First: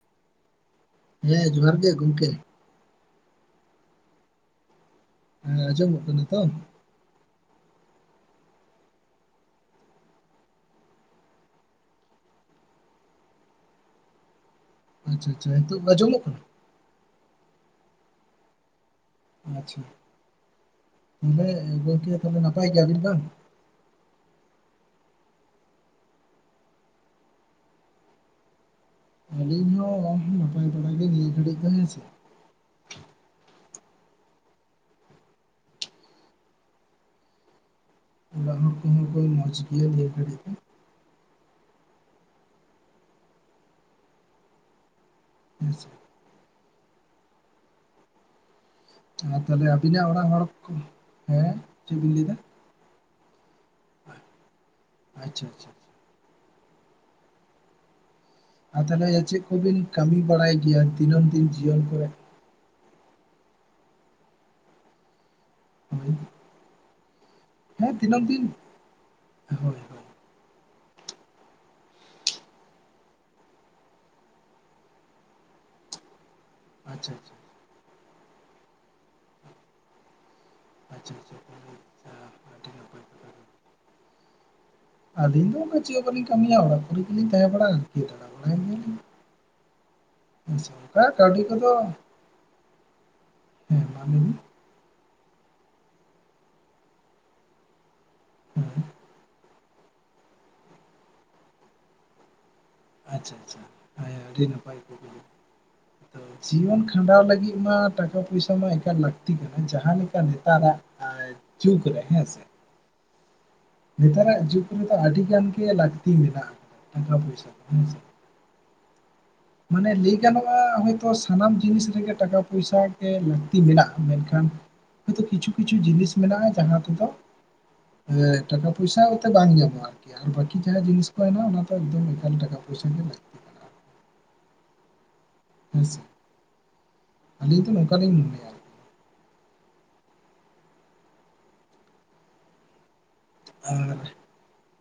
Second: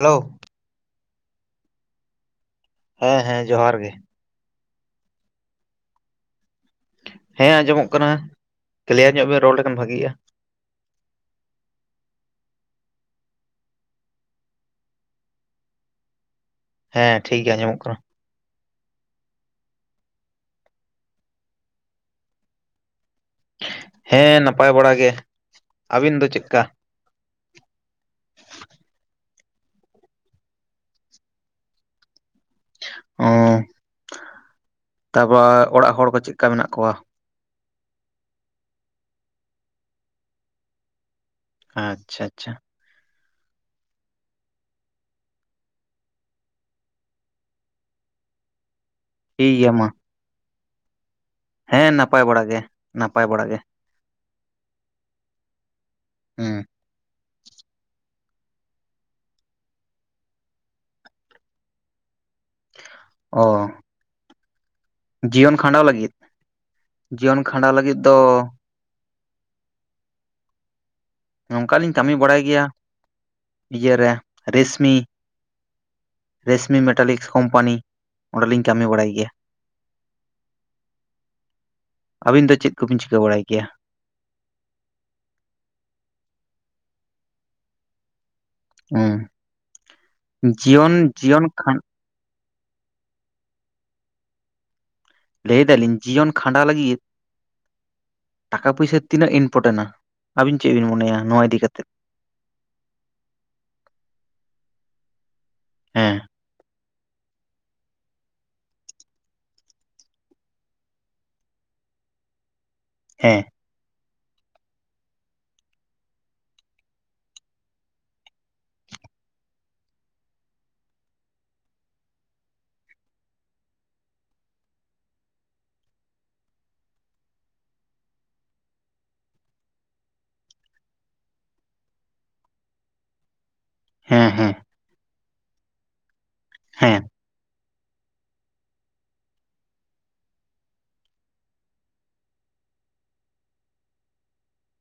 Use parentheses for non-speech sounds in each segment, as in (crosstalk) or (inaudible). Hello ᱦᱮᱸ ᱡᱚᱦᱟᱨ ᱜᱮ ᱜᱚᱝᱠᱮ ᱾ ᱦᱮᱸ ᱦᱮᱸ ᱡᱚᱦᱟᱨ ᱜᱮ ᱾ ᱦᱮᱸ ᱟᱡᱚᱢᱚᱜ ᱠᱟᱱᱟ ᱛᱚ? ᱦᱮᱸ ᱟᱸᱡᱚᱢᱚᱜ ᱠᱟᱱᱟ ᱠᱞᱤᱭᱟᱨ ᱧᱚᱜ ᱵᱮᱱ ᱨᱚᱲ ᱞᱮᱠᱷᱟᱱ ᱵᱷᱟᱜᱤᱜᱼᱟ ᱾ ᱟᱪᱪᱷᱟ ᱟᱪᱪᱷᱟ ᱦᱮᱸᱛᱚᱜ ᱡᱚᱢᱚᱜ ᱠᱟᱱᱟ? ᱦᱮᱸ ᱴᱷᱤᱠ ᱜᱮᱭᱟ ᱟᱸᱚᱢᱚᱜ ᱠᱟᱱᱟ ᱾ ᱟᱪᱪᱷᱟ ᱛᱟᱦᱚᱞᱮ ᱜᱚᱝᱠᱮ ᱛᱟᱦᱚᱞᱮ ᱱᱟᱯᱟᱭ ᱜᱮᱭᱟᱵᱤᱱ ᱛᱚ? ᱦᱮᱸ ᱱᱟᱯᱟᱭ ᱵᱟᱲᱟ ᱜᱮ ᱟᱹᱵᱤᱱ ᱫᱚ ᱪᱮᱜᱠᱟ? ᱟᱹᱞᱤᱧ ᱦᱚᱸ ᱱᱟᱯᱟᱭ ᱵᱟᱲᱟ ᱜᱮ ᱱᱤᱭᱟᱹ ᱜᱷᱟᱹᱲᱤᱡ ᱫᱚ ᱦᱮᱸᱥᱮ? ᱚᱸ ᱛᱟᱯᱚᱨ ᱚᱲᱟᱜ ᱦᱚᱲ ᱠᱚ ᱪᱮᱜᱠᱟ ᱢᱮᱱᱟᱜ ᱠᱚᱣᱟ? ᱚᱲᱟᱜ ᱦᱚᱲ ᱠᱚᱦᱚᱸ ᱠᱚ ᱢᱚᱡ‌ᱜᱮᱭᱟ ᱱᱤᱭᱟᱹ ᱜᱷᱟᱲᱤᱡ ᱫᱚ ᱟᱪᱪᱷᱟ ᱟᱪᱪᱷᱟ (unintelligible) ᱟᱨ ᱴᱷᱤᱠ ᱛᱟᱦᱚᱞᱮ ᱜᱮᱭᱟ ᱢᱟ ᱟᱵᱤᱱᱟᱜ ᱚᱲᱟᱜ ᱦᱚᱲ ᱠᱚ ᱦᱮᱸ ᱪᱮᱫ ᱵᱤᱱ ᱱᱟᱯᱟᱭ ᱞᱟᱹᱭ ᱮᱫᱟ ᱵᱟᱲᱟ ᱜᱮ ᱱᱟᱯᱟᱭ ᱵᱟᱲᱟ ᱜᱮ ᱾ ᱟᱪᱪᱷᱟ ᱟᱪᱪᱷᱟ ᱦᱩᱸ ᱟᱨ ᱛᱟᱦᱚᱞᱮ ᱪᱮᱫ ᱠᱚᱵᱤᱱ ᱠᱟᱹᱢᱤ ᱵᱟᱲᱟᱭ ᱜᱮᱭᱟ ᱫᱤᱱᱟᱹᱢ ᱫᱤᱱ ᱡᱤᱭᱚᱱ ᱠᱚᱨᱮ? ᱚ ᱡᱤᱭᱚᱱ ᱠᱷᱟᱸᱰᱟᱣ ᱦᱳᱭ ᱞᱟᱹᱜᱤᱫ ᱡᱤᱭᱚᱱ ᱠᱷᱟᱸᱰᱟᱣ ᱞᱟᱹᱜᱤᱫ ᱦᱮᱸ ᱫᱚ ᱫᱤᱱᱟᱹᱢ ᱫᱤᱱ, ᱦᱳᱭᱼᱼ ᱱᱚᱝᱠᱟᱞᱤᱧ ᱠᱟᱹᱢᱤ ᱵᱟᱲᱟᱭ ᱜᱮᱭᱟ ᱤᱭᱮ ᱨᱮ ᱨᱮᱥᱢᱤ ᱼᱼ ᱨᱮᱥᱢᱤ ᱟᱪᱪᱷᱟ ᱢᱮᱴᱟᱞᱤᱠᱥ ᱟᱪᱪᱷᱟ ᱠᱳᱢᱯᱟᱱᱤ ᱚᱸᱰᱮ ᱞᱤᱧ ᱠᱟᱹᱢᱤ ᱵᱟᱲᱟᱭ ᱜᱮᱭᱟ᱾ ᱟᱪᱪᱷᱟ ᱟᱪᱪᱷᱟ ᱟᱹᱵᱤᱱ ᱫᱚ ᱟᱹᱰᱤ ᱪᱮᱫ ᱠᱚᱵᱤᱱ ᱱᱟᱯᱟᱭ ᱪᱤᱠᱟᱹ ᱠᱟᱛᱷᱟ ᱜᱮ ᱵᱟᱲᱟᱭ ᱜᱮᱭᱟ? ᱟᱹᱞᱤᱧ ᱫᱚ ᱩᱱᱟᱹᱜ ᱪᱮᱜ ᱪᱮᱜ ᱦᱚᱸ ᱵᱟᱹᱞᱤᱧ ᱠᱟᱹᱢᱤᱭᱟ ᱚᱲᱟᱜ ᱠᱚᱨᱮ ᱜᱮᱞᱤᱧ ᱛᱟᱦᱮᱸ ᱵᱟᱲᱟᱜᱼᱟ ᱾ ᱦᱩᱸ ᱦᱮᱸᱥᱮ ᱡᱤᱭᱚᱱ ᱚᱱᱠᱟ ᱠᱟᱹᱣᱰᱤ ᱡᱤᱭᱚᱱ ᱠᱚᱫᱚ ᱠᱷᱟᱱᱼᱼ ᱦᱮᱸ ᱢᱟ ᱞᱮᱵᱤᱱ ᱞᱟᱹᱭ ᱮᱫᱟᱞᱤᱧ ᱡᱤᱭᱚᱱ ᱠᱷᱟᱸᱰᱟ ᱞᱟᱹᱜᱤᱫ ᱴᱟᱠᱟ ᱦᱮᱸ ᱯᱩᱭᱥᱟᱹᱼᱼ ᱛᱤᱱᱟᱹᱜ ᱤᱱᱯᱚᱴᱮᱱᱴᱼ ᱟ ᱟᱵᱤᱱ ᱪᱮᱜ ᱵᱤᱱ ᱢᱚᱱᱮᱭᱟ ᱱᱚᱣᱟ ᱤᱫᱤ ᱠᱟᱛᱮᱫ? ᱟᱪᱪᱷᱟ ᱟᱪᱪᱷᱟ ᱦᱮᱸ ᱟᱹᱰᱤ ᱱᱟᱯᱟᱭ ᱠᱩᱠᱞᱤ, ᱦᱮᱸ ᱡᱤᱭᱚᱱ ᱠᱷᱟᱸᱰᱟᱣ ᱞᱟᱹᱜᱤᱜ ᱢᱟ ᱴᱟᱠᱟ ᱯᱚᱭᱥᱟ ᱢᱟ ᱮᱠᱟᱞ ᱞᱟᱹᱠᱛᱤ ᱠᱟᱱᱟ ᱡᱟᱸᱦᱟ ᱞᱮᱠᱟ ᱱᱮᱛᱟᱨᱟᱜ ᱼᱼ ᱡᱩᱠ ᱨᱮ ᱦᱮᱸ ᱥᱮ ᱦᱮᱸ᱾ ᱱᱮᱛᱟᱨᱟᱜ ᱡᱩᱜᱽ ᱨᱮᱫᱚ ᱟᱹᱰᱤ ᱜᱟᱱ ᱜᱮ ᱞᱟᱹᱠᱛᱤ ᱢᱮᱱᱟᱜᱼᱟ, ᱴᱟᱠᱟ ᱯᱚᱭᱥᱟ ᱦᱮᱸᱥᱮ᱾ ᱢᱟᱱᱮ ᱞᱟᱹᱭ ᱜᱟᱱᱚᱜᱼᱟ, ᱦᱚᱭᱼᱛᱳ ᱥᱟᱱᱟᱢ ᱡᱤᱱᱤᱥ ᱨᱮᱜᱮ ᱴᱟᱠᱟ ᱯᱚᱭᱥᱟ ᱞᱟᱹᱠᱛᱤ ᱢᱮᱱᱟᱜᱼᱟ, ᱢᱮᱱᱠᱷᱟᱱ ᱦᱚᱭᱼᱛᱚ ᱠᱤᱱᱛᱩ ᱠᱤᱪᱷᱩ ᱠᱤᱪᱷᱩ ᱡᱤᱱᱤᱥ ᱢᱮᱱᱟᱜᱼᱟ, ᱡᱟᱦᱟᱸ ᱠᱚᱫᱚ ᱦᱮᱸ ᱴᱟᱠᱟ ᱯᱚᱭᱥᱟ ᱚᱛᱮ ᱵᱟᱝ ᱧᱟᱢᱚ ᱟᱨᱠᱤ᱾ ᱟᱨ ᱵᱟᱠᱤ ᱡᱟᱦᱟᱸ ᱡᱤᱱᱤᱥ ᱠᱚ ᱦᱮᱱᱟᱜᱼᱟ, ᱚᱱᱟ ᱫᱚ ᱮᱠᱫᱚᱢ ᱮᱠᱟᱞ ᱴᱟᱠᱟ ᱯᱚᱭᱥᱟ ᱜᱮ ᱞᱟᱹᱠᱛᱤ ᱜᱮᱭᱟ᱾ ᱦᱮᱸ ᱦᱮᱸ᱾ ᱦᱮᱸᱥᱮ᱾ ᱦᱮᱸ᱾ ᱟᱹᱞᱤᱧ ᱫᱚ ᱱᱚᱝᱠᱟ ᱞᱤᱧ (unintelligible) ᱟᱨ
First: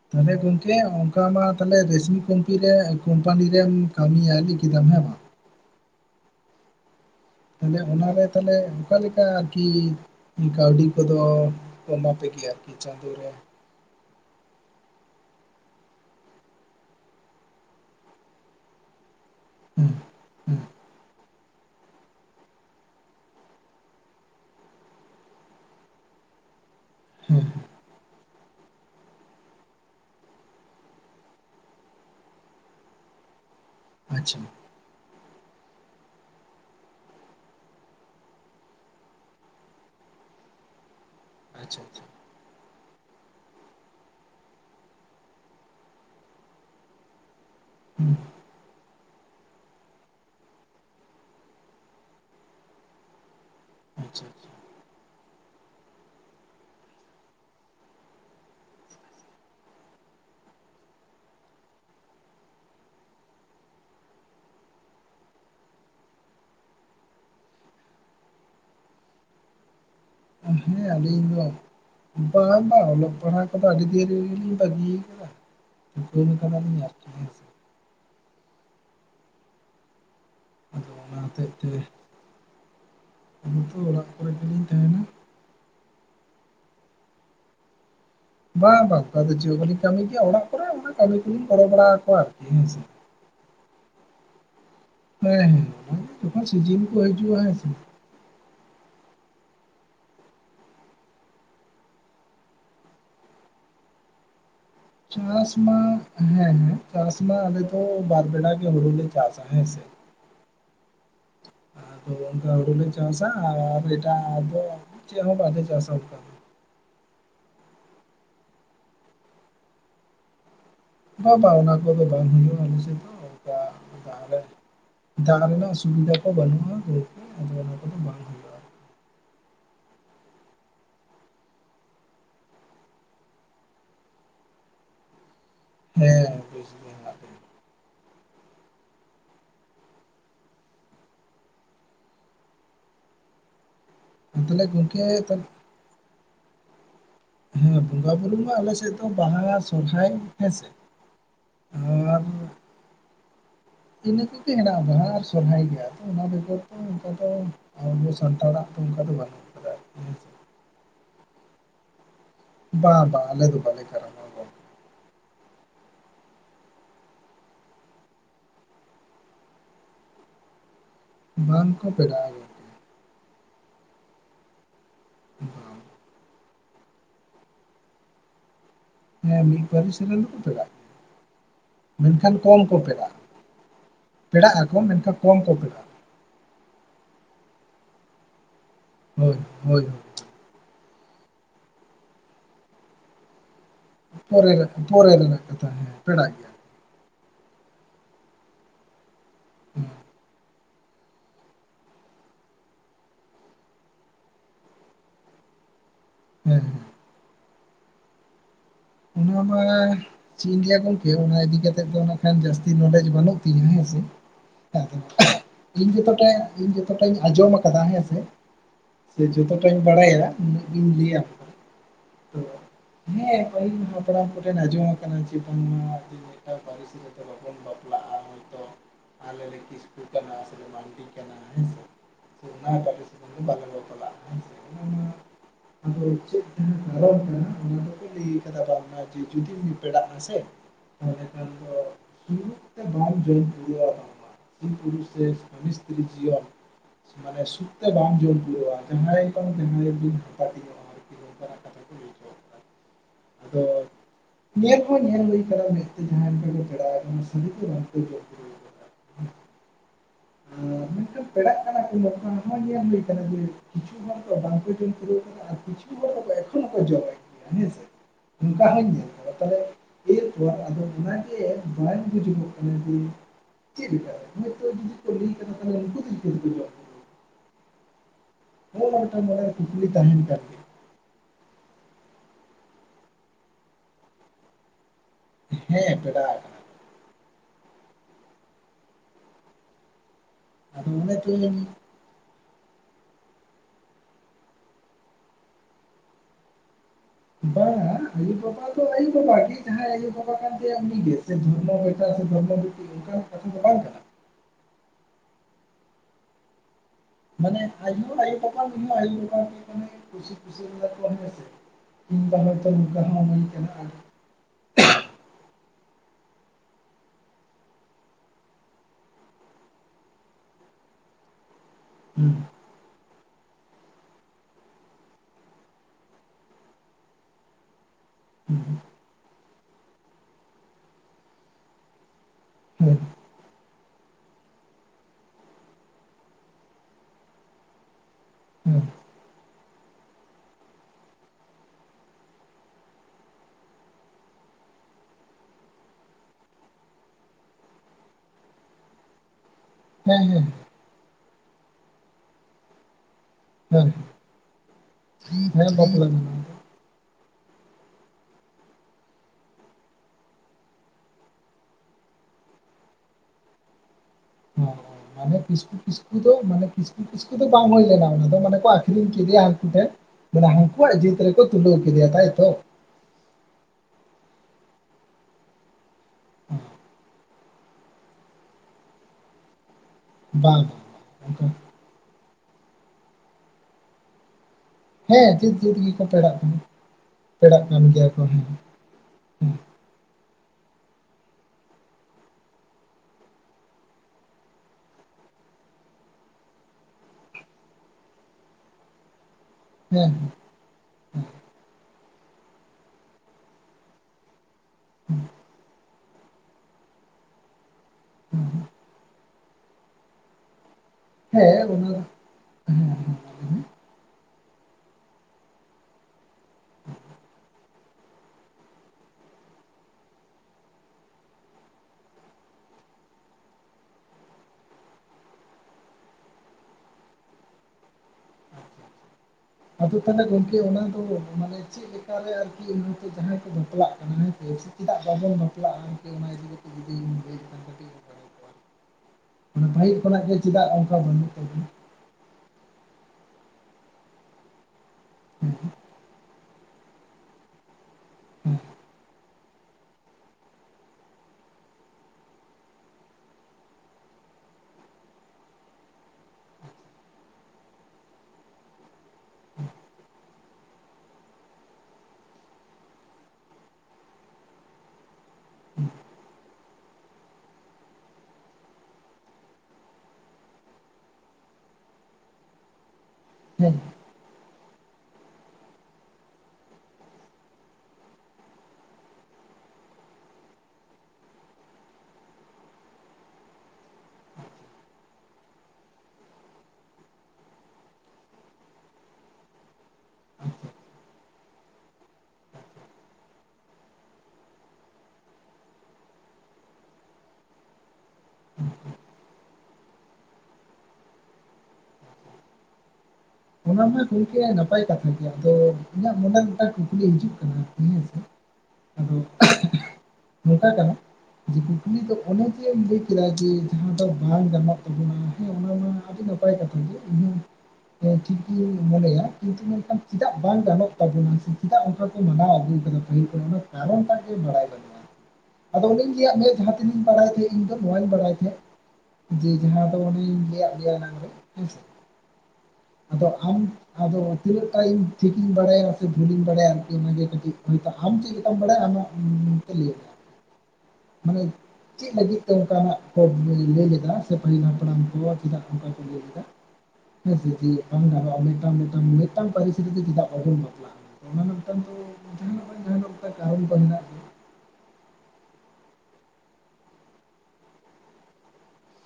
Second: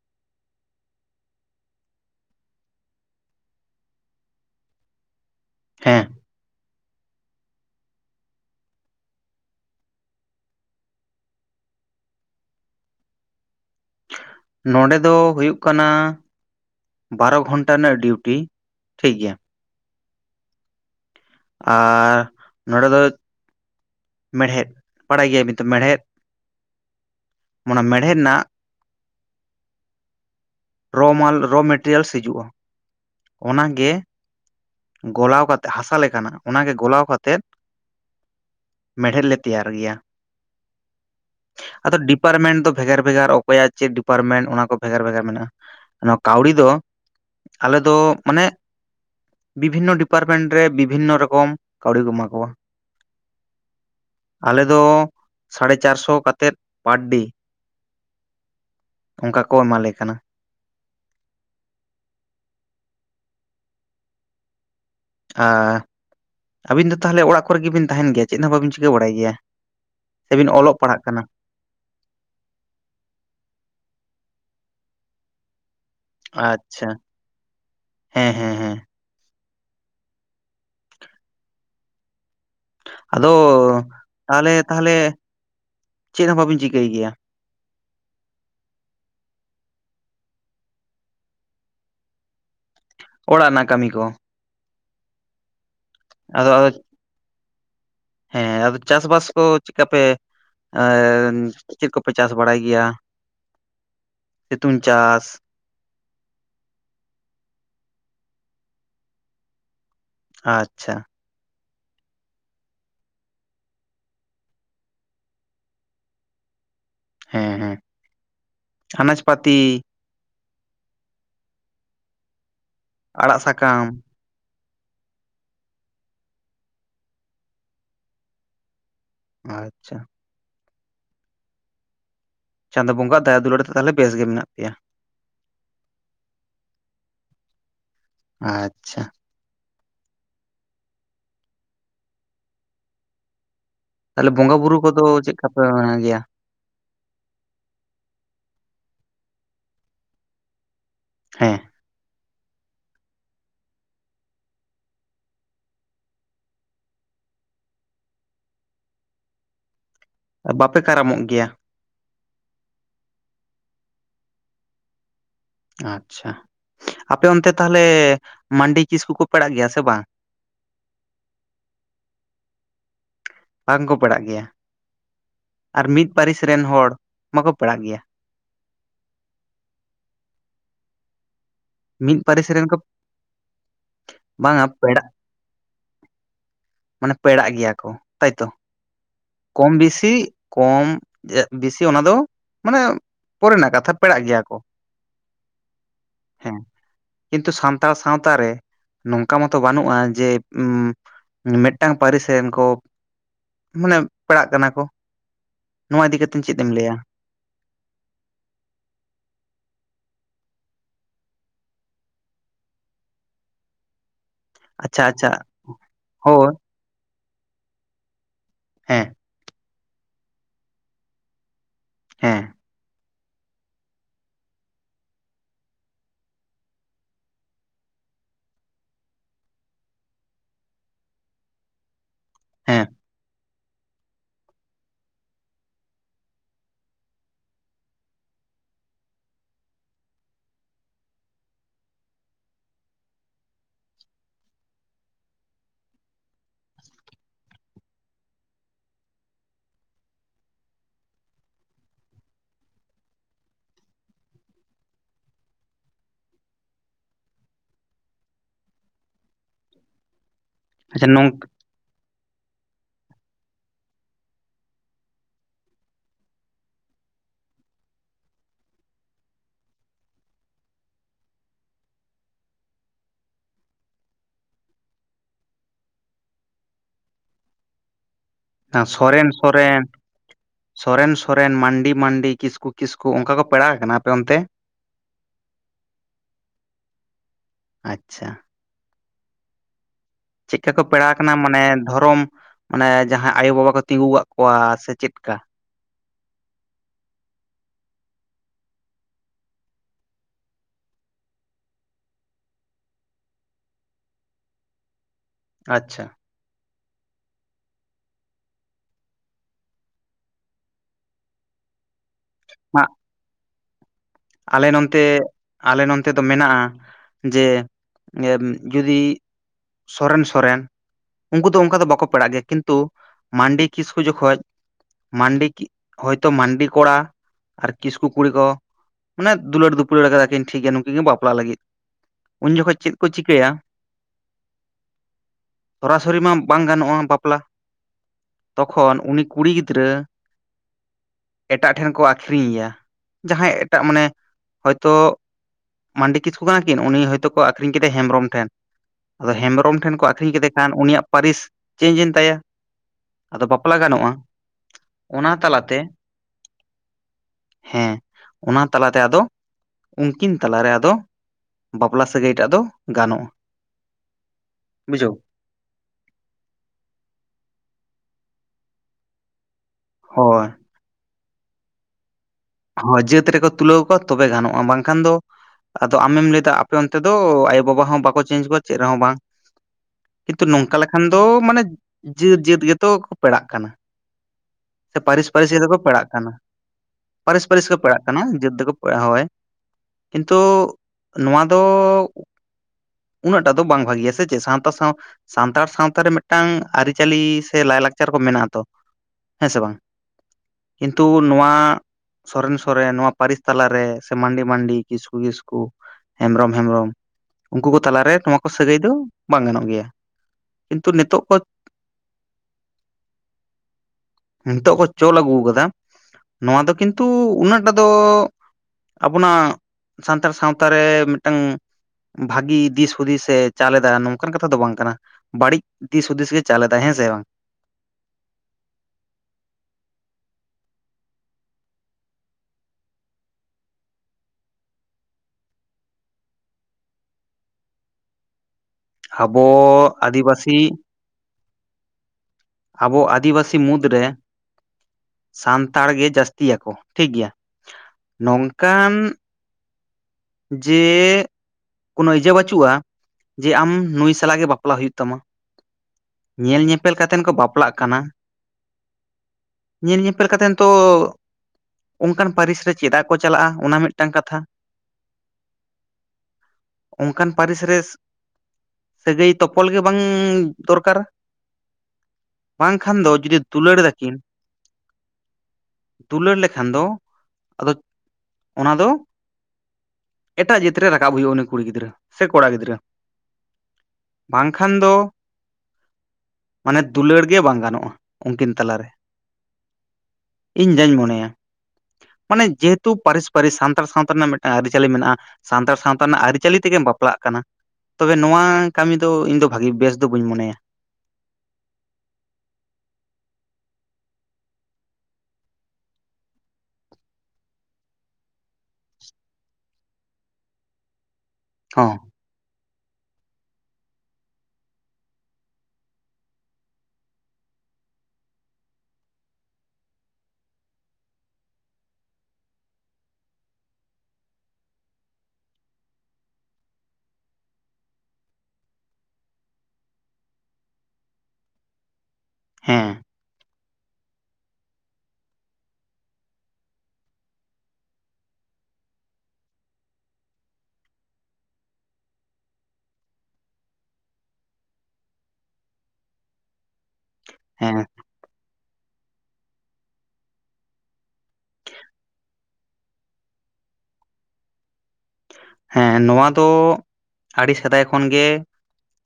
ᱛᱟᱦᱚᱞᱮ ᱜᱚᱝᱠᱮ ᱚᱱᱠᱟ ᱢᱟ ᱛᱟᱦᱚᱞᱮ ᱨᱮᱥᱢᱤ ᱠᱚᱢᱯᱤᱭᱮ ᱠᱳᱢᱯᱟᱱᱤᱨᱮᱢ ᱠᱟᱹᱢᱤ ᱟᱭ ᱞᱮᱭ ᱠᱤᱫᱟᱢ ᱦᱮᱸ ᱵᱟᱝ? ᱦᱮᱸ᱾ ᱛᱟᱦᱚᱞᱮ ᱚᱱᱟ ᱨᱮ ᱛᱟᱦᱚᱞᱮ ᱚᱠᱟ ᱞᱮᱠᱟ ᱟᱨᱠᱤ ᱠᱟᱹᱣᱰᱤ ᱠᱚᱫᱚ ᱮᱢᱟ ᱯᱮ ᱜᱮᱭᱟ ᱟᱨᱠᱤ ᱪᱟᱸᱫᱳ ᱨᱮ? ᱱᱚᱰᱮ ᱫᱚ ᱦᱩᱭᱩᱜ ᱠᱟᱱᱟ ᱵᱟᱨᱚ ᱜᱷᱚᱱᱴᱟ ᱨᱮᱱᱟᱜ ᱰᱤᱭᱩᱴᱤ ᱴᱷᱤᱠ ᱜᱮᱭᱟ᱾ ᱦᱩᱸ᱾ ᱟᱨ ᱱᱚᱰᱮ ᱫᱚ, ᱢᱮᱲᱦᱮᱫ ᱵᱟᱲᱟᱭ ᱜᱮᱭᱟ ᱵᱤᱱᱛᱚᱜ ᱢᱮᱲᱦᱮᱫ ᱦᱩᱸ᱾ ᱚᱱᱟ ᱢᱮᱬᱦᱮᱫ ᱨᱮᱱᱟᱜ ᱨᱚ ᱢᱟᱞ ᱨᱚ ᱢᱮᱴᱮᱨᱤᱭᱟᱞᱥ ᱦᱤᱡᱩᱜᱼᱟ ᱚᱱᱟᱜᱮ ᱟᱪᱪᱷᱟ ᱜᱚᱞᱟᱣ ᱠᱟᱛᱮᱜ ᱦᱟᱥᱟᱞ ᱞᱮᱠᱟ ᱱᱟᱜ᱾ ᱚᱱᱟᱜᱮ ᱜᱚᱞᱟᱣ ᱠᱟᱛᱮᱜ ᱢᱮᱲᱦᱮᱫ ᱞᱮ ᱛᱮᱭᱟᱨ ᱜᱮᱭᱟ᱾ ᱟᱪᱪᱷᱟ ᱟᱫᱚ ᱟᱪᱪᱷᱟ ᱰᱤᱯᱟᱨᱢᱮᱱᱴ ᱫᱚ ᱵᱷᱮᱜᱟᱨ ᱵᱷᱮᱜᱟᱨ ᱚᱠᱚᱭᱟᱜ ᱪᱮᱫ ᱰᱤᱯᱟᱨᱴᱢᱮᱱᱴ? ᱚᱱᱟ ᱠᱚ ᱵᱷᱮᱜᱟᱨ ᱵᱷᱮᱜᱟᱨ ᱢᱮᱱᱟᱜᱼᱟ᱾ ᱱᱚᱣᱟ ᱠᱟᱹᱣᱰᱤ ᱫᱚ ᱟᱞᱮ ᱫᱚ ᱦᱮᱸ ᱢᱟᱱᱮ ᱵᱤᱵᱷᱤᱱᱱᱚ ᱰᱤᱯᱟᱨᱢᱮᱱᱴ ᱨᱮ ᱵᱤᱵᱷᱤᱱᱱᱚ ᱨᱚᱠᱚᱢ ᱠᱟᱹᱣᱰᱤ ᱠᱚ ᱮᱢᱟ ᱠᱚᱣᱟ᱾ ᱟᱪᱪᱷᱟ ᱟᱞᱮ ᱟᱪᱪᱷᱟ ᱫᱚ ᱥᱟᱲᱮ ᱪᱟᱨᱥᱚ ᱠᱟᱛᱮᱜ ᱯᱟᱨᱰᱮ᱾ ᱚᱱᱠᱟ ᱠᱚ ᱮᱢᱟ ᱞᱮ ᱠᱟᱱᱟ᱾ ᱟᱸ ᱟᱵᱤᱱ ᱫᱚ ᱛᱟᱦᱚᱞᱮ ᱚᱲᱟᱜ ᱠᱚᱨᱮ ᱜᱮᱵᱤᱱ ᱛᱟᱦᱮᱱ ᱜᱮᱭᱟ ᱪᱮᱫ ᱦᱚᱸ ᱵᱟᱹᱵᱤᱱ ᱪᱤᱠᱟᱹ ᱵᱟᱲᱟᱭ ᱜᱮᱭᱟ᱾ ᱥᱮᱵᱤᱱ ᱚᱞᱚᱜ ᱦᱮᱸ ᱯᱟᱲᱦᱟᱜ ᱠᱟᱱᱟ? ᱟᱹᱞᱤᱧ ᱫᱚ ᱵᱟᱝ ᱵᱟᱝ ᱚᱞᱚᱜ ᱯᱟᱲᱦᱟᱜ ᱠᱚᱫᱚ ᱟᱰᱤ ᱫᱤᱱ ᱨᱮᱜᱮᱞᱤᱧ ᱵᱟᱹᱜᱤ ᱟᱠᱟᱫᱟ᱾ ᱡᱚᱢ ᱠᱟᱫᱟᱞᱤᱧ ᱟᱪᱪᱷᱟ, ᱟᱨᱠᱤ ᱦᱮᱸᱥᱮ ᱦᱮᱸ ᱦᱮᱸ ᱦᱮᱸ᱾ ᱚᱱᱟ ᱦᱚᱛᱮᱛ ᱛᱮ ᱟᱫᱚ ᱱᱤᱛ ᱫᱚ ᱚᱲᱟᱜ ᱠᱚᱨᱮ ᱛᱟᱦᱞᱮ ᱜᱮᱞᱤᱧ ᱛᱟᱦᱞᱮ ᱛᱟᱦᱮᱱᱟ ᱪᱮᱫ ᱦᱚᱸ ᱵᱟᱹᱵᱤᱱ ᱪᱤᱠᱟᱹᱭ ᱜᱮᱭᱟ? ᱵᱟᱝ ᱵᱟᱝ ᱟᱫᱚ ᱪᱮᱫ ᱦᱚ ᱵᱟᱞᱤᱧ ᱠᱟᱹᱢᱤ ᱜᱮᱭᱟ᱾ ᱚᱲᱟᱜ ᱠᱚᱨᱮ ᱚᱱᱟ ᱠᱟᱹᱢᱤ ᱠᱚᱞᱤᱧ ᱜᱚᱲᱚ ᱵᱟᱲᱟ ᱟᱠᱚᱣᱟ ᱟᱨᱠᱤ ᱦᱮᱸ ᱥᱮ᱾ ᱚᱲᱟᱜ ᱨᱮᱱᱟᱜ ᱠᱟᱢᱤ ᱠᱚ᱾ ᱦᱮᱸ ᱦᱮᱸ ᱛᱚᱠᱷᱚᱱ ᱟᱫᱚ ᱟᱫᱚ ᱥᱤᱡᱤᱱ ᱠᱚ ᱦᱤᱡᱩᱜᱼᱟ ᱦᱮᱸᱥᱮ᱾ ᱦᱮᱸ ᱟᱫᱚ ᱪᱟᱥᱵᱟᱥ ᱠᱚ ᱪᱮᱫᱠᱟ ᱯᱮ ᱮ ᱪᱮᱫ ᱠᱚᱯᱮ ᱪᱟᱥ ᱵᱟᱲᱟᱭ ᱜᱮᱭᱟ ᱥᱤᱛᱩᱝ ᱪᱟᱥ? ᱢᱟ ᱦᱮᱸ ᱪᱟᱥ ᱢᱟ ᱟᱞᱮ ᱫᱚ ᱵᱟᱨ ᱵᱮᱲᱟ ᱜᱮ ᱦᱚᱲᱩᱞᱮ ᱪᱟᱥᱟ ᱦᱮᱸ ᱥᱮ᱾ ᱟᱪᱪᱷᱟ᱾ ᱦᱳᱭ ᱚᱱᱠᱟ ᱦᱚᱲᱩᱞᱮ ᱪᱟᱥᱟ ᱟᱨ ᱮᱴᱟᱜᱫᱚ ᱪᱮᱫ ᱦᱚᱸ ᱵᱟᱞᱮ ᱪᱟᱥᱟ ᱚᱱᱠᱟ᱾ ᱦᱮᱸ ᱦᱮᱸ ᱟᱱᱟᱡ-ᱯᱟᱛᱤ᱾ ᱵᱟ ᱵᱟ ᱵᱟᱝ ᱚᱱᱟ ᱠᱚᱫᱚ ᱵᱟᱝ ᱦᱩᱭᱩᱜᱼᱟ, ᱟᱞᱮ ᱥᱮᱫ ᱫᱚ ᱟᱲᱟᱜ ᱚᱱᱠᱟ ᱥᱟᱠᱟᱢ ᱛᱟᱦᱚᱞᱮ ᱫᱟᱜ ᱨᱮᱱᱟᱜ ᱥᱩᱵᱤᱫᱟ ᱠᱚ ᱵᱟᱹᱱᱩᱜᱼᱟ, ᱦᱩᱸ ᱠᱚ ᱟᱫᱚ ᱚᱱᱟ ᱠᱚᱫᱚ ᱵᱟᱝ ᱦᱳᱭᱳᱜᱼᱟ᱾ ᱟᱪᱪᱷᱟ ᱾ ᱪᱟᱸᱫᱳ ᱵᱚᱸᱜᱟ ᱟᱜ ᱫᱟᱭᱟ ᱫᱩᱞᱲᱟᱹᱲ ᱛᱮ ᱛᱟᱦᱞᱮ ᱵᱮᱥ ᱜᱮ ᱢᱮᱱᱟᱜ ᱯᱮᱭᱟ᱾ ᱦᱮᱸ ᱵᱮᱥ ᱜᱮ ᱦᱮᱱᱟᱜ ᱞᱮᱭᱟ ᱾ ᱟᱪᱪᱷᱟ ᱾ ᱛᱟᱦᱚᱞᱮ ᱞᱤᱧᱟ ᱵᱚᱸᱜᱟ ᱵᱩᱨᱩ ᱠᱚᱫᱚ ᱜᱚᱝᱠᱮ ᱪᱮᱫ ᱞᱮᱠᱟ ᱯᱮ ᱢᱟᱱᱟᱣ ᱜᱮᱭᱟ? ᱦᱮᱸ ᱵᱚᱸᱜᱟ ᱵᱩᱨᱩ ᱢᱟ ᱟᱞᱮ ᱥᱮᱫ ᱫᱚ ᱵᱟᱦᱟ ᱥᱚᱨᱦᱟᱭ ᱦᱮᱸ ᱥᱮ ᱾ ᱦᱮᱸ᱾ ᱤᱱᱟᱹ ᱠᱚᱜᱮ ᱦᱮᱱᱟᱜᱼᱟ, ᱵᱟᱦᱟ ᱟᱨ ᱥᱚᱨᱦᱟᱭ ᱜᱮᱭᱟ ᱚᱱᱟ ᱵᱮᱜᱚᱨ ᱫᱚ ᱚᱱᱠᱟ ᱫᱚ ᱟᱵᱚ ᱥᱟᱱᱛᱟᱲᱟᱹᱜ ᱫᱚ ᱚᱱᱠᱟ ᱫᱚ ᱵᱟᱹᱱᱩᱜᱼᱟ ᱾ ᱵᱟᱯᱮ ᱠᱟᱨᱟᱢᱚᱜ ᱜᱮᱭᱟ? ᱵᱟ ᱵᱟᱝ ᱟᱞᱮ ᱫᱚ ᱵᱟᱞᱮ ᱠᱟᱨᱟᱢᱚᱜᱼᱟ᱾ ᱟᱪᱪᱷᱟ ᱟᱯᱮ ᱚᱱᱛᱮ ᱛᱟᱦᱚᱞᱮ ᱢᱟᱹᱱᱰᱤ ᱠᱤᱥᱠᱩᱸ ᱠᱚᱠᱚ ᱯᱮᱲᱟᱜ ᱜᱮᱭᱟ ᱥᱮ ᱵᱟᱝ? (inaudible) ᱵᱟᱝ ᱠᱚ ᱯᱮᱲᱟᱜᱼᱟ ᱾ ᱵᱟᱝ ᱠᱚ ᱯᱮᱲᱟᱜᱼᱟ ᱜᱮᱭᱟ ᱵᱟᱝ ᱟᱨ ᱢᱤᱫ ᱯᱟᱹᱨᱤᱥ ᱨᱮᱱ ᱦᱚᱲ ᱵᱟᱠᱚ ᱯᱮᱲᱟᱜ ᱜᱮᱭᱟ ᱾ ᱦᱮᱸ ᱢᱤᱫ ᱯᱟᱹᱨᱤᱥ ᱨᱮᱱ ᱠᱚ ᱯᱮᱲᱟᱜ ᱾ ᱢᱤᱫ ᱢᱮᱱᱠᱷᱟᱱ ᱯᱟᱹᱨᱤᱥ ᱠᱚᱢ ᱨᱮᱱ ᱠᱚ ᱯᱮᱲᱟᱜᱼᱟ, ᱯᱮᱲᱟᱜ ᱵᱟᱝᱟ ᱟᱠᱚ ᱯᱮᱲᱟᱜ ᱢᱮᱱᱠᱷᱟᱱ ᱠᱚᱢ ᱠᱚ ᱯᱮᱲᱟᱜᱼᱟ᱾ ᱢᱟᱱᱮ ᱯᱮᱲᱟᱜᱼᱟ ᱜᱮᱭᱟ ᱠᱚ ᱛᱟᱭ ᱛᱚ ᱾ ᱦᱳᱭ ᱠᱚᱢ ᱦᱳᱭ ᱵᱤᱥᱤ ᱦᱳᱭ ᱠᱚᱢ ᱵᱤᱥᱤ ᱚᱱᱟ ᱫᱚ ᱢᱟᱱᱮ ᱯᱚᱨᱮᱱᱟᱜ ᱠᱟᱛᱷᱟ ᱯᱮᱲᱟᱜ ᱜᱮᱭᱟ ᱯᱚᱨᱮ ᱠᱚ ᱨᱮ ᱯᱚᱨᱮ ᱨᱮᱱᱟᱜ ᱠᱟᱛᱷᱟ ᱦᱮᱸ ᱯᱮᱲᱟᱜ ᱜᱮᱭᱟ ᱦᱮᱸ ᱾ ᱠᱤᱱᱛᱩ ᱥᱟᱱᱛᱟᱲ ᱥᱟᱶᱛᱟᱨᱮ ᱱᱚᱝᱠᱟ ᱢᱟᱛᱚ ᱠᱚ ᱦᱮᱸ ᱵᱟᱹᱱᱩᱜᱼᱟ ᱡᱮ ᱦᱩᱸ ᱢᱤᱫᱴᱟᱝ ᱯᱟᱹᱨᱤᱥ ᱨᱮᱱ ᱠᱚ ᱢᱟᱱᱮ ᱯᱮᱟᱲᱟᱜ ᱠᱟᱱᱟ ᱠᱚ ᱾ ᱱᱚᱣᱟ ᱤᱫᱤ ᱠᱟᱛᱮ ᱪᱮᱫ ᱦᱮᱸ ᱮᱢ ᱦᱮᱸ᱾ ᱞᱟᱹᱭᱟ ᱾ ᱚᱱᱟ ᱢᱟ ᱪᱮᱫ ᱤᱧ ᱞᱟᱹᱭᱟ ᱜᱚᱝᱠᱮ ᱚᱱᱟ ᱤᱫᱤ ᱠᱟᱛᱮᱜ ᱫᱚ ᱚᱱᱟ ᱠᱷᱟᱱ ᱡᱟᱹᱥᱛᱤ ᱱᱚᱞᱮᱡᱽ ᱵᱟᱹᱱᱩᱜ ᱛᱤᱧᱟᱹ ᱦᱮᱸ ᱥᱮ ᱾ ᱟᱪᱪᱷᱟ ᱟᱪᱪᱷᱟ ᱤᱧ ᱡᱚᱛᱚᱴᱟ, ᱦᱳᱭ ᱤᱧ ᱡᱚᱛᱚ ᱡᱚᱛᱚᱴᱟᱧ ᱟᱸᱡᱚᱢ ᱟᱠᱟᱫᱟ ᱦᱮᱸ ᱦᱮᱸ ᱥᱮ ᱡᱚᱛᱚ ᱵᱟᱲᱟᱭᱟ ᱩᱱᱟᱹᱜ ᱜᱤᱧ ᱞᱟᱹᱭᱟ ᱦᱮᱸ ᱦᱮᱸ ᱾ ᱯᱟᱹᱦᱤᱞ ᱦᱟᱯᱲᱟᱢ ᱠᱚᱴᱷᱮᱱ ᱟᱡᱚᱢ ᱟᱠᱟᱱᱟ ᱵᱟᱝ ᱢᱟ ᱢᱤᱫ ᱯᱟᱹᱨᱤᱥ ᱨᱮ ᱵᱟᱵᱚᱱ ᱵᱟᱯᱞᱟᱜᱼᱟ ᱱᱤᱛᱚᱜ ᱟᱞᱮ ᱠᱤᱥᱠᱩ ᱠᱟᱱᱟ ᱥᱮ ᱢᱟᱹᱱᱰᱤ ᱠᱟᱱᱟ ᱦᱮᱸ ᱥᱮ ᱾ ᱚᱱᱟ ᱦᱮᱸ ᱠᱟᱹᱴᱤᱡ ᱪᱩᱞᱩᱝ ᱵᱟᱝ ᱞᱮ ᱵᱚᱛᱚᱨᱚᱜᱼᱟ ᱦᱮᱸ ᱥᱮ ᱾ (inaudible) ᱵᱟᱝ ᱢᱟ ᱡᱩᱫᱤ ᱯᱮᱲᱟᱜᱼᱟ ᱥᱮ ᱾ (inaudible) ᱛᱤᱨᱤᱯᱩᱨᱩᱥ ᱥᱮ ᱥᱟᱢᱤ ᱤᱥᱛᱨᱤ ᱡᱤᱭᱚᱱ ᱢᱟᱱᱮ ᱥᱩᱠᱛᱮ ᱵᱟᱢ ᱡᱚᱢ ᱡᱟᱦᱟᱸᱭ ᱵᱟᱝ ᱦᱩᱭᱩᱜᱼᱟ᱾ᱡᱟᱹᱦᱟᱭ ᱵᱟᱝ ᱡᱟᱦᱟᱭ ᱠᱤᱱ ᱦᱟᱯᱟᱴᱤᱧ ᱫᱚ ᱧᱮᱞ ᱦᱚᱸ ᱧᱮᱞ ᱦᱩᱭ ᱟᱠᱟᱱᱟ ᱡᱮᱦᱮᱛᱮ ᱡᱟᱦᱟᱸ ᱞᱮᱠᱟ ᱠᱚ ᱯᱮᱲᱟ ᱟᱠᱟᱱᱟ (inaudible) ᱟᱨ ᱟᱪᱪᱷᱟ ᱢᱤᱫᱴᱟᱱ ᱱᱚᱝᱠᱟ ᱯᱮᱲᱟᱜ ᱠᱟᱱᱟ ᱠᱚ ᱱᱚᱣᱟ ᱱᱚᱜ-ᱚᱭ ᱟᱠᱟᱱᱟ ᱡᱮ ᱠᱤᱪᱷᱩ ᱦᱚᱲ ᱫᱚ ᱵᱟᱝ ᱠᱚ ᱡᱚᱢ ᱯᱩᱨᱟᱹᱭ ᱫᱟ ᱾ ᱟᱨ ᱠᱤᱪᱷᱩ ᱦᱚᱲ ᱫᱚ ᱮᱠᱷᱚᱱ ᱦᱚᱸᱠᱚ ᱡᱚᱢᱟᱭ ᱜᱮᱭᱟ ᱦᱮᱸ ᱥᱮ ᱾ ᱱᱚᱝᱠᱟ ᱦᱚᱧ ᱧᱮᱞ ᱠᱮᱫᱟ ᱛᱟᱦᱚᱞᱮ ᱮᱨᱯᱚᱨ ᱟᱫᱚ ᱚᱱᱟ ᱜᱮ ᱵᱟᱝ ᱵᱩᱡᱩᱜᱚᱜ ᱠᱟᱱᱟ ᱡᱮ ᱪᱮᱜ ᱞᱮᱠᱟ ᱨᱮ ᱦᱚᱭ ᱛᱚ ᱡᱩᱫᱤ ᱠᱚ ᱞᱟᱹᱭ ᱪᱮᱫ ᱞᱮᱠᱟᱨᱮ ᱡᱚᱢ ᱾ ᱱᱚᱜᱼᱚ ᱦᱟᱸ ᱱᱚᱣᱟ ᱢᱤᱫᱴᱟᱝ ᱢᱚᱱᱮᱨᱮ ᱥᱚᱨᱮᱱ-ᱥᱚᱨᱮᱱ ᱠᱩᱠᱞᱤ ᱛᱟᱦᱮᱱ ᱠᱟᱱ ᱜᱮᱭᱟ ᱥᱚᱨᱮᱱ-ᱥᱚᱨᱮᱱ ᱢᱟᱱᱰᱤ-ᱢᱟᱱᱰᱤ ᱠᱤᱥᱠᱩ-ᱠᱤᱥᱠᱩ ᱚᱱᱠᱟ ᱠᱚ ᱯᱮᱲᱟ ᱠᱟᱱᱟ ᱟᱯᱮ ᱚᱱᱛᱮ? ᱦᱮᱸ ᱯᱮᱲᱟ ᱠᱟᱱᱟ᱾ ᱟᱪᱪᱷᱟ᱾ ᱪᱮᱜᱠᱟ ᱠᱚ ᱟᱫᱚ ᱯᱮᱲᱟ ᱚᱱᱮ ᱠᱟᱱᱟ ᱢᱟᱱᱮ ᱛᱚᱧ ᱫᱷᱚᱨᱚᱢ ᱢᱟᱱᱮ ᱡᱟᱦᱟᱸᱭ ᱟᱭᱳᱼᱵᱟᱵᱟ ᱠᱚ ᱛᱤᱸᱜᱩ ᱠᱟᱫ ᱠᱚᱣᱟ ᱥᱮ ᱪᱮᱫᱠᱟ? ᱵᱟᱝ ᱟᱭᱳᱼᱵᱟᱵᱟ ᱫᱚ ᱟᱭᱳᱼᱵᱟᱵᱟ ᱜᱮ ᱡᱟᱦᱟᱸᱭ ᱟᱭᱳᱼᱵᱟᱵᱟ ᱠᱟᱱ ᱛᱟᱭᱟ ᱩᱱᱤ ᱜᱮ ᱥᱮ ᱫᱷᱚᱨᱢᱚ ᱵᱮᱴᱟ ᱥᱮ ᱫᱷᱚᱨᱢᱚ ᱵᱯᱴᱤ ᱚᱱᱠᱟᱱ ᱠᱟᱛᱷᱟ ᱫᱟ ᱵᱟᱝ ᱠᱟᱱᱟ᱾ ᱟᱪᱪᱷᱟ᱾ ᱢᱟᱱᱮ ᱟᱭᱩ ᱟᱭᱩ-ᱵᱟᱵᱟ (unintelligible) (unintelligible) ᱟᱨ ᱟᱞᱮ ᱱᱚᱱᱛᱮ ᱟᱞᱮ ᱱᱚᱱᱛᱮ ᱫᱚ ᱢᱮᱱᱟᱜᱼᱟ ᱡᱮ ᱡᱩᱫᱤ ᱥᱚᱨᱮᱱ-ᱥᱚᱨᱮᱱ ᱩᱱᱠᱩ ᱫᱚ ᱚᱱᱠᱟ ᱫᱚ ᱵᱟᱠᱚ ᱯᱮᱲᱟᱜ ᱦᱩᱸ ᱜᱮᱭᱟ ᱠᱤᱱᱛᱩ ᱢᱟᱱᱰᱤ ᱠᱤᱥᱠᱩ ᱡᱚᱠᱷᱚᱡ ᱢᱟᱱᱰᱤ ᱠᱤ ᱦᱚᱭᱛᱚ ᱢᱟᱱᱰᱤ ᱠᱚᱲᱟ ᱟᱨ ᱠᱤᱥᱠᱩ ᱠᱩᱲᱤ ᱠᱚ ᱦᱩᱸᱸ ᱢᱟᱱᱮ ᱫᱩᱞᱟᱹᱲ ᱫᱩᱯᱩᱞᱟᱹᱲ ᱠᱟᱫᱟᱠᱤᱱ ᱴᱷᱤᱠ ᱜᱮᱭᱟ ᱱᱩᱠᱤᱱ ᱠᱤᱱ ᱵᱟᱯᱞᱟᱜ ᱞᱟᱹᱜᱤᱫ ᱩᱱ ᱡᱠᱷᱚᱱ ᱪᱮᱫ ᱦᱮᱸ ᱠᱚ ᱪᱤ ᱠᱟ. ᱭᱟ ᱥᱚᱨᱟᱥᱚᱨᱤ ᱢᱟ ᱵᱟᱝ ᱜᱟᱱᱚᱜᱼᱟ ᱵᱟᱯᱞᱟ ᱦᱮᱸ ᱛᱚᱠᱷᱚᱱ ᱩᱱᱤ ᱠᱩᱲᱤ ᱜᱤᱫᱽᱨᱟᱹ ᱮᱴᱟᱜ ᱴᱷᱮᱱ ᱠᱚ ᱟᱠᱷᱨᱤᱧᱮᱭᱟ, ᱡᱟᱦᱟᱸᱭ ᱮᱴᱟᱜ ᱢᱟᱱᱮ ᱦᱚᱭᱛᱳ ᱢᱟᱱᱰᱤ ᱠᱤᱥᱠᱩ ᱠᱟᱱᱟ ᱠᱤᱱ ᱩᱱᱤ ᱦᱚᱭᱛᱳ ᱠᱚ ᱟᱠᱷᱨᱤᱧ ᱠᱮᱫᱟ ᱦᱮᱢᱵᱨᱚᱢ ᱴᱷᱮᱱ, ᱟᱫᱚ ᱦᱮᱢᱵᱨᱚᱢ ᱴᱷᱮᱱ ᱠᱚ ᱟᱠᱷᱨᱤᱧ ᱠᱮᱫᱮ ᱠᱷᱟᱱ ᱩᱱᱤᱭᱟᱜ ᱯᱟᱹᱨᱤᱥ ᱪᱮᱧᱡᱽ ᱮᱱ ᱛᱟᱭᱟ, ᱟᱫᱚ ᱵᱟᱯᱞᱟ ᱦᱮᱸ ᱦᱮᱸ ᱜᱟᱱᱚᱜᱼᱟ ᱚᱱᱟ ᱦᱮᱸ ᱛᱟᱞᱟᱛᱮ ᱵᱟᱯᱞᱟ ᱢᱮᱱᱟᱜ ᱦᱮᱸ᱾ ᱚᱱᱟ ᱛᱟᱞᱟᱛᱮ ᱟᱫᱚ ᱩᱱᱠᱤᱱ ᱛᱟᱞᱟᱨᱮ ᱟᱫᱚ ᱵᱟᱯᱞᱟ ᱥᱟᱹᱜᱟᱹᱭ ᱴᱟᱜ ᱫᱚ ᱜᱟᱱᱚᱜᱼᱟ᱾ ᱦᱚᱸ ᱵᱩᱡᱷᱟᱹᱣ ᱟᱞᱮ ᱠᱤᱥᱠᱩ ᱠᱤᱥᱠᱩ ᱫᱚ ᱢᱟᱱᱮ ᱠᱤᱥᱠᱩ ᱠᱤᱥᱠᱩ ᱫᱚ ᱵᱟᱝ ᱦᱩᱭ ᱞᱮᱱᱟ ᱚᱱᱟ ᱫᱚ ᱢᱟᱱᱮ ᱠᱚ ᱟᱠᱷᱨᱤᱧ ᱠᱮᱫᱮᱭᱟ ᱢᱟᱱᱮ ᱦᱳᱭ ᱦᱟᱹᱱᱠᱩᱣᱟᱜ ᱡᱟᱹᱛ ᱨᱮᱠᱚ ᱛᱩᱞᱟᱹᱣ ᱠᱮᱫᱮᱭᱟ ᱛᱟᱭᱛᱚ? ᱦᱚᱭ ᱡᱟᱹᱛ ᱨᱮᱠᱚ ᱛᱩᱞᱟᱹᱣ ᱠᱚᱣᱟ ᱛᱚᱵᱮ ᱜᱟᱱᱚᱜᱼᱟ, ᱵᱟᱝᱠᱷᱟᱱ ᱫᱚ ᱟᱫᱚ ᱟᱢᱮᱢ ᱞᱟᱹᱭᱫᱟ ᱵᱟᱝ ᱟᱯᱮ ᱚᱱᱛᱮ ᱫᱚ ᱟᱭᱳᱼᱵᱟᱵᱟ ᱦᱚᱸ ᱵᱟᱠᱚ ᱪᱮᱧᱡᱽ ᱠᱚᱣᱟ ᱪᱮᱫ ᱨᱮᱦᱚᱸ ᱵᱟᱝ, ᱵᱟᱝ ᱠᱤᱱᱛᱩ ᱵᱟᱝ, ᱱᱚᱝᱠᱟ ᱞᱮᱠᱷᱟᱱ ᱫᱚ ᱚᱱᱠᱟ ᱢᱟᱱᱮ ᱡᱟᱹᱛᱼᱡᱟᱹᱛ ᱜᱮᱛᱚ ᱯᱮᱲᱟᱜ ᱠᱟᱱᱟ᱾ ᱥᱮ ᱯᱟᱹᱨᱤᱥ ᱦᱮᱸ ᱯᱟᱹᱨᱤᱥ ᱡᱟᱹᱛ ᱜᱮᱛᱚ ᱠᱚ ᱡᱟᱹᱛ ᱜᱮᱠᱚ ᱯᱮᱲᱟᱜ ᱠᱟᱱᱟ ᱯᱟᱹᱨᱤᱥ ᱯᱟᱹᱨᱤᱥ ᱠᱚ ᱠᱟᱱ ᱯᱮᱲᱟᱜ ᱜᱮᱭᱟ ᱠᱟᱱᱟ ᱦᱮᱸ ᱡᱟᱹᱛ ᱫᱚ ᱦᱳᱭ ᱠᱤᱱᱛᱩ ᱱᱚᱣᱟ ᱫᱚ ᱩᱱᱟᱹᱜ ᱴᱟᱜ ᱫᱚ ᱵᱟᱝ ᱵᱷᱟᱹᱜᱤᱭᱟ ᱥᱮ ᱪᱮᱫ ᱥᱟᱶᱛᱟ ᱥᱟᱶ ᱥᱟᱱᱛᱟᱲ ᱥᱟᱶᱛᱟ ᱨᱮ ᱢᱤᱫᱴᱟᱝ ᱟᱹᱨᱤᱪᱟᱹᱞᱤ ᱥᱮ ᱞᱟᱭᱞᱟᱠᱪᱟᱨ ᱠᱚ ᱢᱮᱱᱟᱜ ᱟᱛᱚ, ᱦᱮᱸ ᱥᱮ ᱵᱟᱝ? ᱦᱮᱸ ᱦᱮᱸ᱾ ᱠᱤᱱᱛᱩ ᱱᱚᱣᱟ ᱥᱚᱨᱮᱱ-ᱥᱚᱨᱮᱱ ᱱᱚᱣᱟ ᱯᱟᱹᱨᱤᱥ ᱛᱟᱞᱟᱨᱮ ᱥᱮ ᱢᱟᱱᱰᱤ-ᱢᱟᱱᱰᱤ ᱠᱤᱥᱠᱩ-ᱠᱤᱥᱠᱩ ᱦᱮᱢᱵᱨᱚᱢ-ᱦᱮᱢᱵᱨᱚᱢ ᱩᱱᱠᱩ ᱠᱚ ᱛᱟᱞᱟᱨᱮ ᱱᱚᱣᱟ ᱦᱮᱸ ᱠᱚ ᱥᱟᱹᱜᱟᱹᱭ ᱫᱚ ᱵᱟᱝ ᱜᱟᱱᱚᱜ ᱜᱮᱭᱟ᱾ ᱠᱤᱱᱛᱩ ᱱᱤᱛᱳᱜ ᱠᱚ ᱦᱮᱸ ᱦᱮᱸ ᱚᱱᱟ ᱦᱮᱸ ᱦᱮᱸ ᱞᱟᱹᱭ ᱢᱮ। ᱱᱤᱛᱚᱜ ᱠᱚ ᱪᱚᱞ ᱟᱹᱜᱩ ᱠᱟᱫᱟ ᱱᱚᱣᱟ ᱫᱚ ᱠᱤᱱ ᱛᱩ ᱩᱱᱟᱹᱜᱴᱟ ᱫᱚ ᱟᱵᱚᱱᱟᱜ ᱥᱟᱱᱛᱟᱲ ᱥᱟᱶᱛᱟ ᱨᱮ ᱢᱤᱫᱴᱟᱝ ᱵᱷᱟᱜᱤ ᱫᱤᱥ-ᱦᱩᱫᱤᱥ ᱮ ᱪᱟᱞ ᱮᱫᱟ ᱱᱚᱝᱠᱟᱱ ᱠᱟᱛᱷᱟ ᱫᱚ ᱵᱟᱝ ᱠᱟᱱᱟ᱾ ᱵᱟᱹᱲᱤᱡ ᱫᱤᱥ ᱦᱩᱫᱤᱥ ᱜᱮ ᱪᱟᱞᱮᱫᱟ ᱦᱮᱸ ᱥᱮ ᱵᱟᱝ ᱾ (inaudible) ᱟᱫᱚ ᱛᱟᱦᱚᱞᱮ ᱜᱚᱝᱠᱮ ᱚᱱᱟ ᱫᱚ ᱢᱟᱱᱮ ᱪᱮᱫ ᱞᱮᱠᱟ ᱨᱮ ᱟᱨᱠᱤ ᱱᱚᱜᱼᱚᱭ ᱡᱮ ᱡᱟᱦᱟᱸᱭ ᱠᱚ ᱵᱟᱯᱞᱟᱜ ᱠᱟᱱᱟ ᱦᱮᱸ ᱥᱮ ᱪᱮᱫᱟᱜ ᱵᱟᱵᱚᱱ ᱵᱟᱯᱞᱟᱜᱼᱟ ᱾ ᱡᱩᱫᱤ ᱵᱤᱱ ᱞᱟᱹᱭ ᱠᱮᱭᱟ ᱠᱟᱹᱴᱤᱡ ᱱᱟᱯᱟᱭ ᱠᱚᱜᱼᱟ ᱟᱵᱚ ᱢᱟᱱᱮ ᱯᱟᱹᱦᱤᱞ ᱠᱷᱚᱱᱟᱜ ᱜᱮ ᱟᱹᱫᱤᱵᱟᱹᱥᱤ (inaudible) ᱟᱵᱚ ᱟᱹᱫᱤᱵᱟᱹᱥᱤ ᱢᱩᱫᱽᱨᱮ ᱦᱮᱸ ᱥᱟᱱᱛᱟᱲ ᱜᱮ ᱡᱟᱹᱥᱛᱤ ᱡᱟᱹᱥᱛᱤᱭᱟᱠᱚ ᱴᱷᱤᱠ ᱜᱮᱭᱟ ᱦᱮᱸ ᱱᱚᱝᱠᱟᱱ ᱡᱮ ᱠᱳᱱᱳ ᱤᱭᱟᱹ ᱵᱟᱹᱪᱩᱜᱼᱟ, ᱡᱮ ᱟᱢ ᱱᱩᱭ ᱥᱟᱞᱟᱜ ᱜᱮ ᱵᱟᱯᱞᱟ ᱦᱩᱭᱩᱜ ᱛᱟᱢᱟ ᱾ ᱧᱮᱞ ᱧᱮᱯᱮᱞ ᱠᱟᱛᱮᱱ ᱠᱚ ᱵᱟᱯᱞᱟᱜ ᱠᱟᱱᱟ᱾ ᱧᱮᱞ ᱧᱮᱯᱮᱞ ᱠᱟᱛᱮᱱ ᱛᱚ ᱚᱱᱠᱟᱱ ᱯᱟᱹᱨᱤᱥ ᱨᱮ ᱪᱮᱫᱟᱜ ᱠᱚ ᱪᱟᱞᱟᱜᱼᱟ ᱚᱱᱟ ᱢᱤᱫᱴᱟᱝ ᱠᱟᱛᱷᱟ ᱾ (inaudible) ᱚᱱᱠᱟᱱ ᱯᱟᱹᱨᱤᱥ ᱨᱮ ᱥᱟᱹᱜᱟᱹᱭ ᱛᱚᱯᱚᱞ ᱜᱮ ᱵᱟᱝ ᱫᱚᱨᱠᱟᱨᱟ ᱾ ᱵᱟᱝ ᱠᱷᱟᱱ ᱫᱚ ᱡᱩᱫᱤ ᱦᱮᱸ ᱫᱩᱞᱟᱹᱲ ᱫᱟᱠᱤᱱ ᱫᱩᱞᱟᱹᱲ ᱞᱮᱠᱷᱟᱱ ᱫᱚ ᱟᱫᱚ ᱚᱱᱟ ᱫᱚ ᱮᱴᱟᱜ ᱡᱟᱹᱛ ᱨᱮ ᱨᱟᱠᱟᱵ ᱦᱩᱭᱩᱜᱼᱟ, ᱩᱱᱤ ᱠᱩᱲᱤ ᱜᱤᱫᱽᱨᱟᱹ ᱥᱮ ᱠᱚᱲᱟ ᱜᱤᱫᱽᱨᱟᱹ ᱾ ᱵᱟᱝ ᱠᱷᱟᱱ ᱫᱚ ᱢᱟᱱᱮ ᱫᱩᱞᱟᱹᱲ ᱜᱮ ᱵᱟᱝ ᱜᱟᱱᱚᱜᱼᱟ, ᱩᱱᱠᱤᱱ ᱛᱟᱞᱟᱨᱮ ᱾ ᱟᱪᱪᱷᱟ ᱤᱧ ᱡᱟᱹᱧ ᱢᱚᱱᱮᱭᱟ᱾ ᱢᱟᱱᱮ ᱡᱮᱦᱮᱛᱩ ᱯᱟᱹᱨᱤᱥ, ᱯᱟᱹᱨᱤᱥ ᱥᱟᱱᱛᱟᱲ ᱥᱟᱶᱛᱟ ᱨᱮᱱᱟᱜ ᱢᱤᱫᱴᱟᱝ ᱟᱹᱨᱤ ᱟᱹᱨᱤᱪᱟᱹᱞᱤ ᱢᱮᱱᱟᱜᱼᱟ, ᱥᱟᱱᱛᱟᱲ ᱥᱟᱶᱛᱟ ᱨᱮᱱᱟᱜ ᱟᱹᱨᱤᱪᱟᱹᱞᱤ ᱛᱮᱜᱮᱢ ᱵᱟᱯᱞᱟᱜ ᱠᱟᱱᱟ ᱾ ᱛᱚᱵᱮ ᱱᱚᱣᱟ ᱟᱪᱪᱷᱟ ᱠᱟᱹᱢᱤ ᱫᱚ ᱤᱧ ᱫᱚ ᱵᱷᱟᱹᱜᱤ ᱵᱮᱥ ᱫᱚ ᱵᱟᱹᱧ ᱢᱚᱱᱮᱭᱟ ᱾ ᱚᱱᱟ ᱢᱟ ᱜᱚᱝᱠᱮ ᱱᱟᱯᱟᱭ ᱠᱟᱛᱷᱟ ᱜᱮᱭᱟ, ᱛᱚ ᱤᱧᱟᱹᱜ ᱢᱚᱱᱮ ᱨᱮ ᱢᱤᱫᱴᱟᱝ ᱠᱩᱠᱞᱤ ᱦᱤᱡᱩᱜ ᱠᱟᱱᱟ ᱟᱨᱠᱤ ᱦᱮᱸ ᱥᱮ ᱾ ᱟᱫᱚ ᱱᱚᱝᱠᱟ ᱠᱟᱱᱟ ᱡᱮ ᱦᱚᱸ ᱠᱩᱠᱞᱤ ᱫᱚ ᱚᱱᱮ ᱡᱮᱢ ᱞᱟᱹᱭ ᱠᱮᱫᱟ ᱡᱮ ᱡᱟᱦᱟᱸ ᱫᱚ ᱵᱟᱝ ᱜᱟᱱᱚᱜ ᱛᱟᱵᱚᱱᱟ ᱦᱮᱸ ᱚᱱᱟ ᱢᱟ ᱟᱹᱰᱤ ᱱᱟᱯᱟᱭ ᱠᱟᱛᱷᱟ ᱜᱮ ᱾ ᱴᱷᱤᱠ ᱜᱤᱧ ᱢᱚᱱᱮᱭᱟ, ᱠᱤᱱᱛᱩ ᱢᱮᱱᱠᱷᱟᱱ ᱪᱮᱫᱟᱜ ᱵᱟᱝ ᱜᱟᱱᱚᱜ ᱛᱟᱵᱚᱱᱟ ᱥᱮ ᱪᱮᱫᱟᱜ ᱚᱱᱠᱟ (inaudible) ᱠᱟᱨᱚᱱ ᱴᱟᱜ ᱪᱮᱫ ᱵᱟᱲᱟᱭ ᱾ (inaudible) ᱟᱫᱚ ᱚᱱᱤᱧ ᱞᱮᱭᱟᱜ ᱢᱮᱭᱟ, ᱡᱟᱦᱟᱸ ᱛᱤᱱᱟᱹᱧ ᱵᱟᱲᱟᱭ ᱛᱟᱦᱮᱸᱜ ᱤᱧ ᱫᱚ ᱱᱚᱣᱟᱧ ᱵᱟᱲᱟᱭ ᱛᱟᱦᱮᱸᱜ ᱾ ᱡᱮ ᱡᱟᱦᱟᱸ ᱫᱚ ᱚᱱᱮᱧ ᱞᱟᱹᱭᱟᱫ ᱞᱮᱭᱟ ᱮᱱᱟᱝ ᱫᱚ ᱦᱮᱸ ᱥᱮ ᱾ ᱦᱮᱸ ᱾ ᱟᱫᱚ ᱟᱢ ᱟᱫᱚ ᱛᱤᱱᱟᱹᱜ ᱴᱟᱜ ᱤᱧ ᱴᱷᱤᱠᱤᱧ ᱵᱟᱲᱟᱭᱟ ᱥᱮ ᱵᱷᱩᱞᱤᱧ ᱵᱟᱲᱟᱭᱟ ᱟᱨᱠᱤ ᱚᱱᱟ ᱜᱮ ᱠᱟᱹᱴᱤᱡ ᱟᱢ ᱪᱤᱠᱟᱢ ᱵᱟᱲᱟᱭᱟ ᱟᱢᱟᱜ (inaudible) (inaudible) ᱢᱟᱱᱮ ᱪᱮᱫ ᱞᱟᱹᱜᱤᱫ ᱛᱮ ᱚᱱᱠᱟᱱᱟᱜ ᱠᱚ ᱞᱟᱹᱭ ᱞᱮᱫᱟ, ᱥᱮ ᱯᱟᱹᱦᱤᱞ ᱦᱟᱯᱲᱟᱢ ᱠᱚ ᱪᱮᱫᱟᱜ ᱚᱱᱠᱟ ᱠᱚ ᱞᱟᱹᱭ ᱞᱮᱫᱟ ᱾ ᱦᱮᱸ ᱥᱮ ᱡᱮ ᱵᱟᱝ ᱜᱟᱱᱚᱜᱼᱟ, ᱢᱤᱫᱴᱟᱝ ᱯᱟ. ᱨᱤᱥ ᱛᱮ ᱪᱮᱫᱟᱜ ᱵᱟᱵᱚᱱ ᱵᱟᱯᱞᱟᱜᱼᱟ᱾ ᱡᱟᱦᱟᱸ ᱵᱟᱝ ᱡᱟᱦᱟᱸᱟᱱᱠᱟ ᱠᱟᱨᱚᱱ ᱢᱮᱱᱟᱜᱼᱟ᱾ ᱦᱮᱸ ᱱᱚᱣᱟ ᱫᱚ ᱟᱹᱰᱤ ᱥᱮᱫᱟᱭ ᱠᱷᱚᱱ ᱜᱮ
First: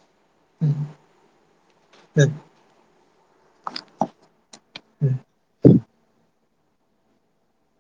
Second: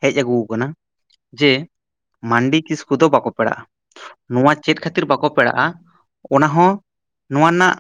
ᱦᱮᱡ ᱟᱹᱜᱩ ᱦᱮᱸ ᱾ ᱡᱮ ᱦᱮᱸ ᱢᱟᱱᱰᱤ ᱠᱤᱥᱠᱩ ᱠᱚᱫᱚ ᱵᱟᱠᱚ ᱯᱮᱲᱟᱜᱼᱟ, ᱱᱚᱣᱟ ᱪᱮᱫ ᱠᱷᱟᱹᱛᱤᱨ ᱦᱮᱸ ᱵᱟᱠᱚ ᱯᱮᱲᱟᱜᱼᱟ, ᱚᱱᱟ ᱦᱚᱸ ᱱᱚᱣᱟ ᱨᱮᱱᱟᱜ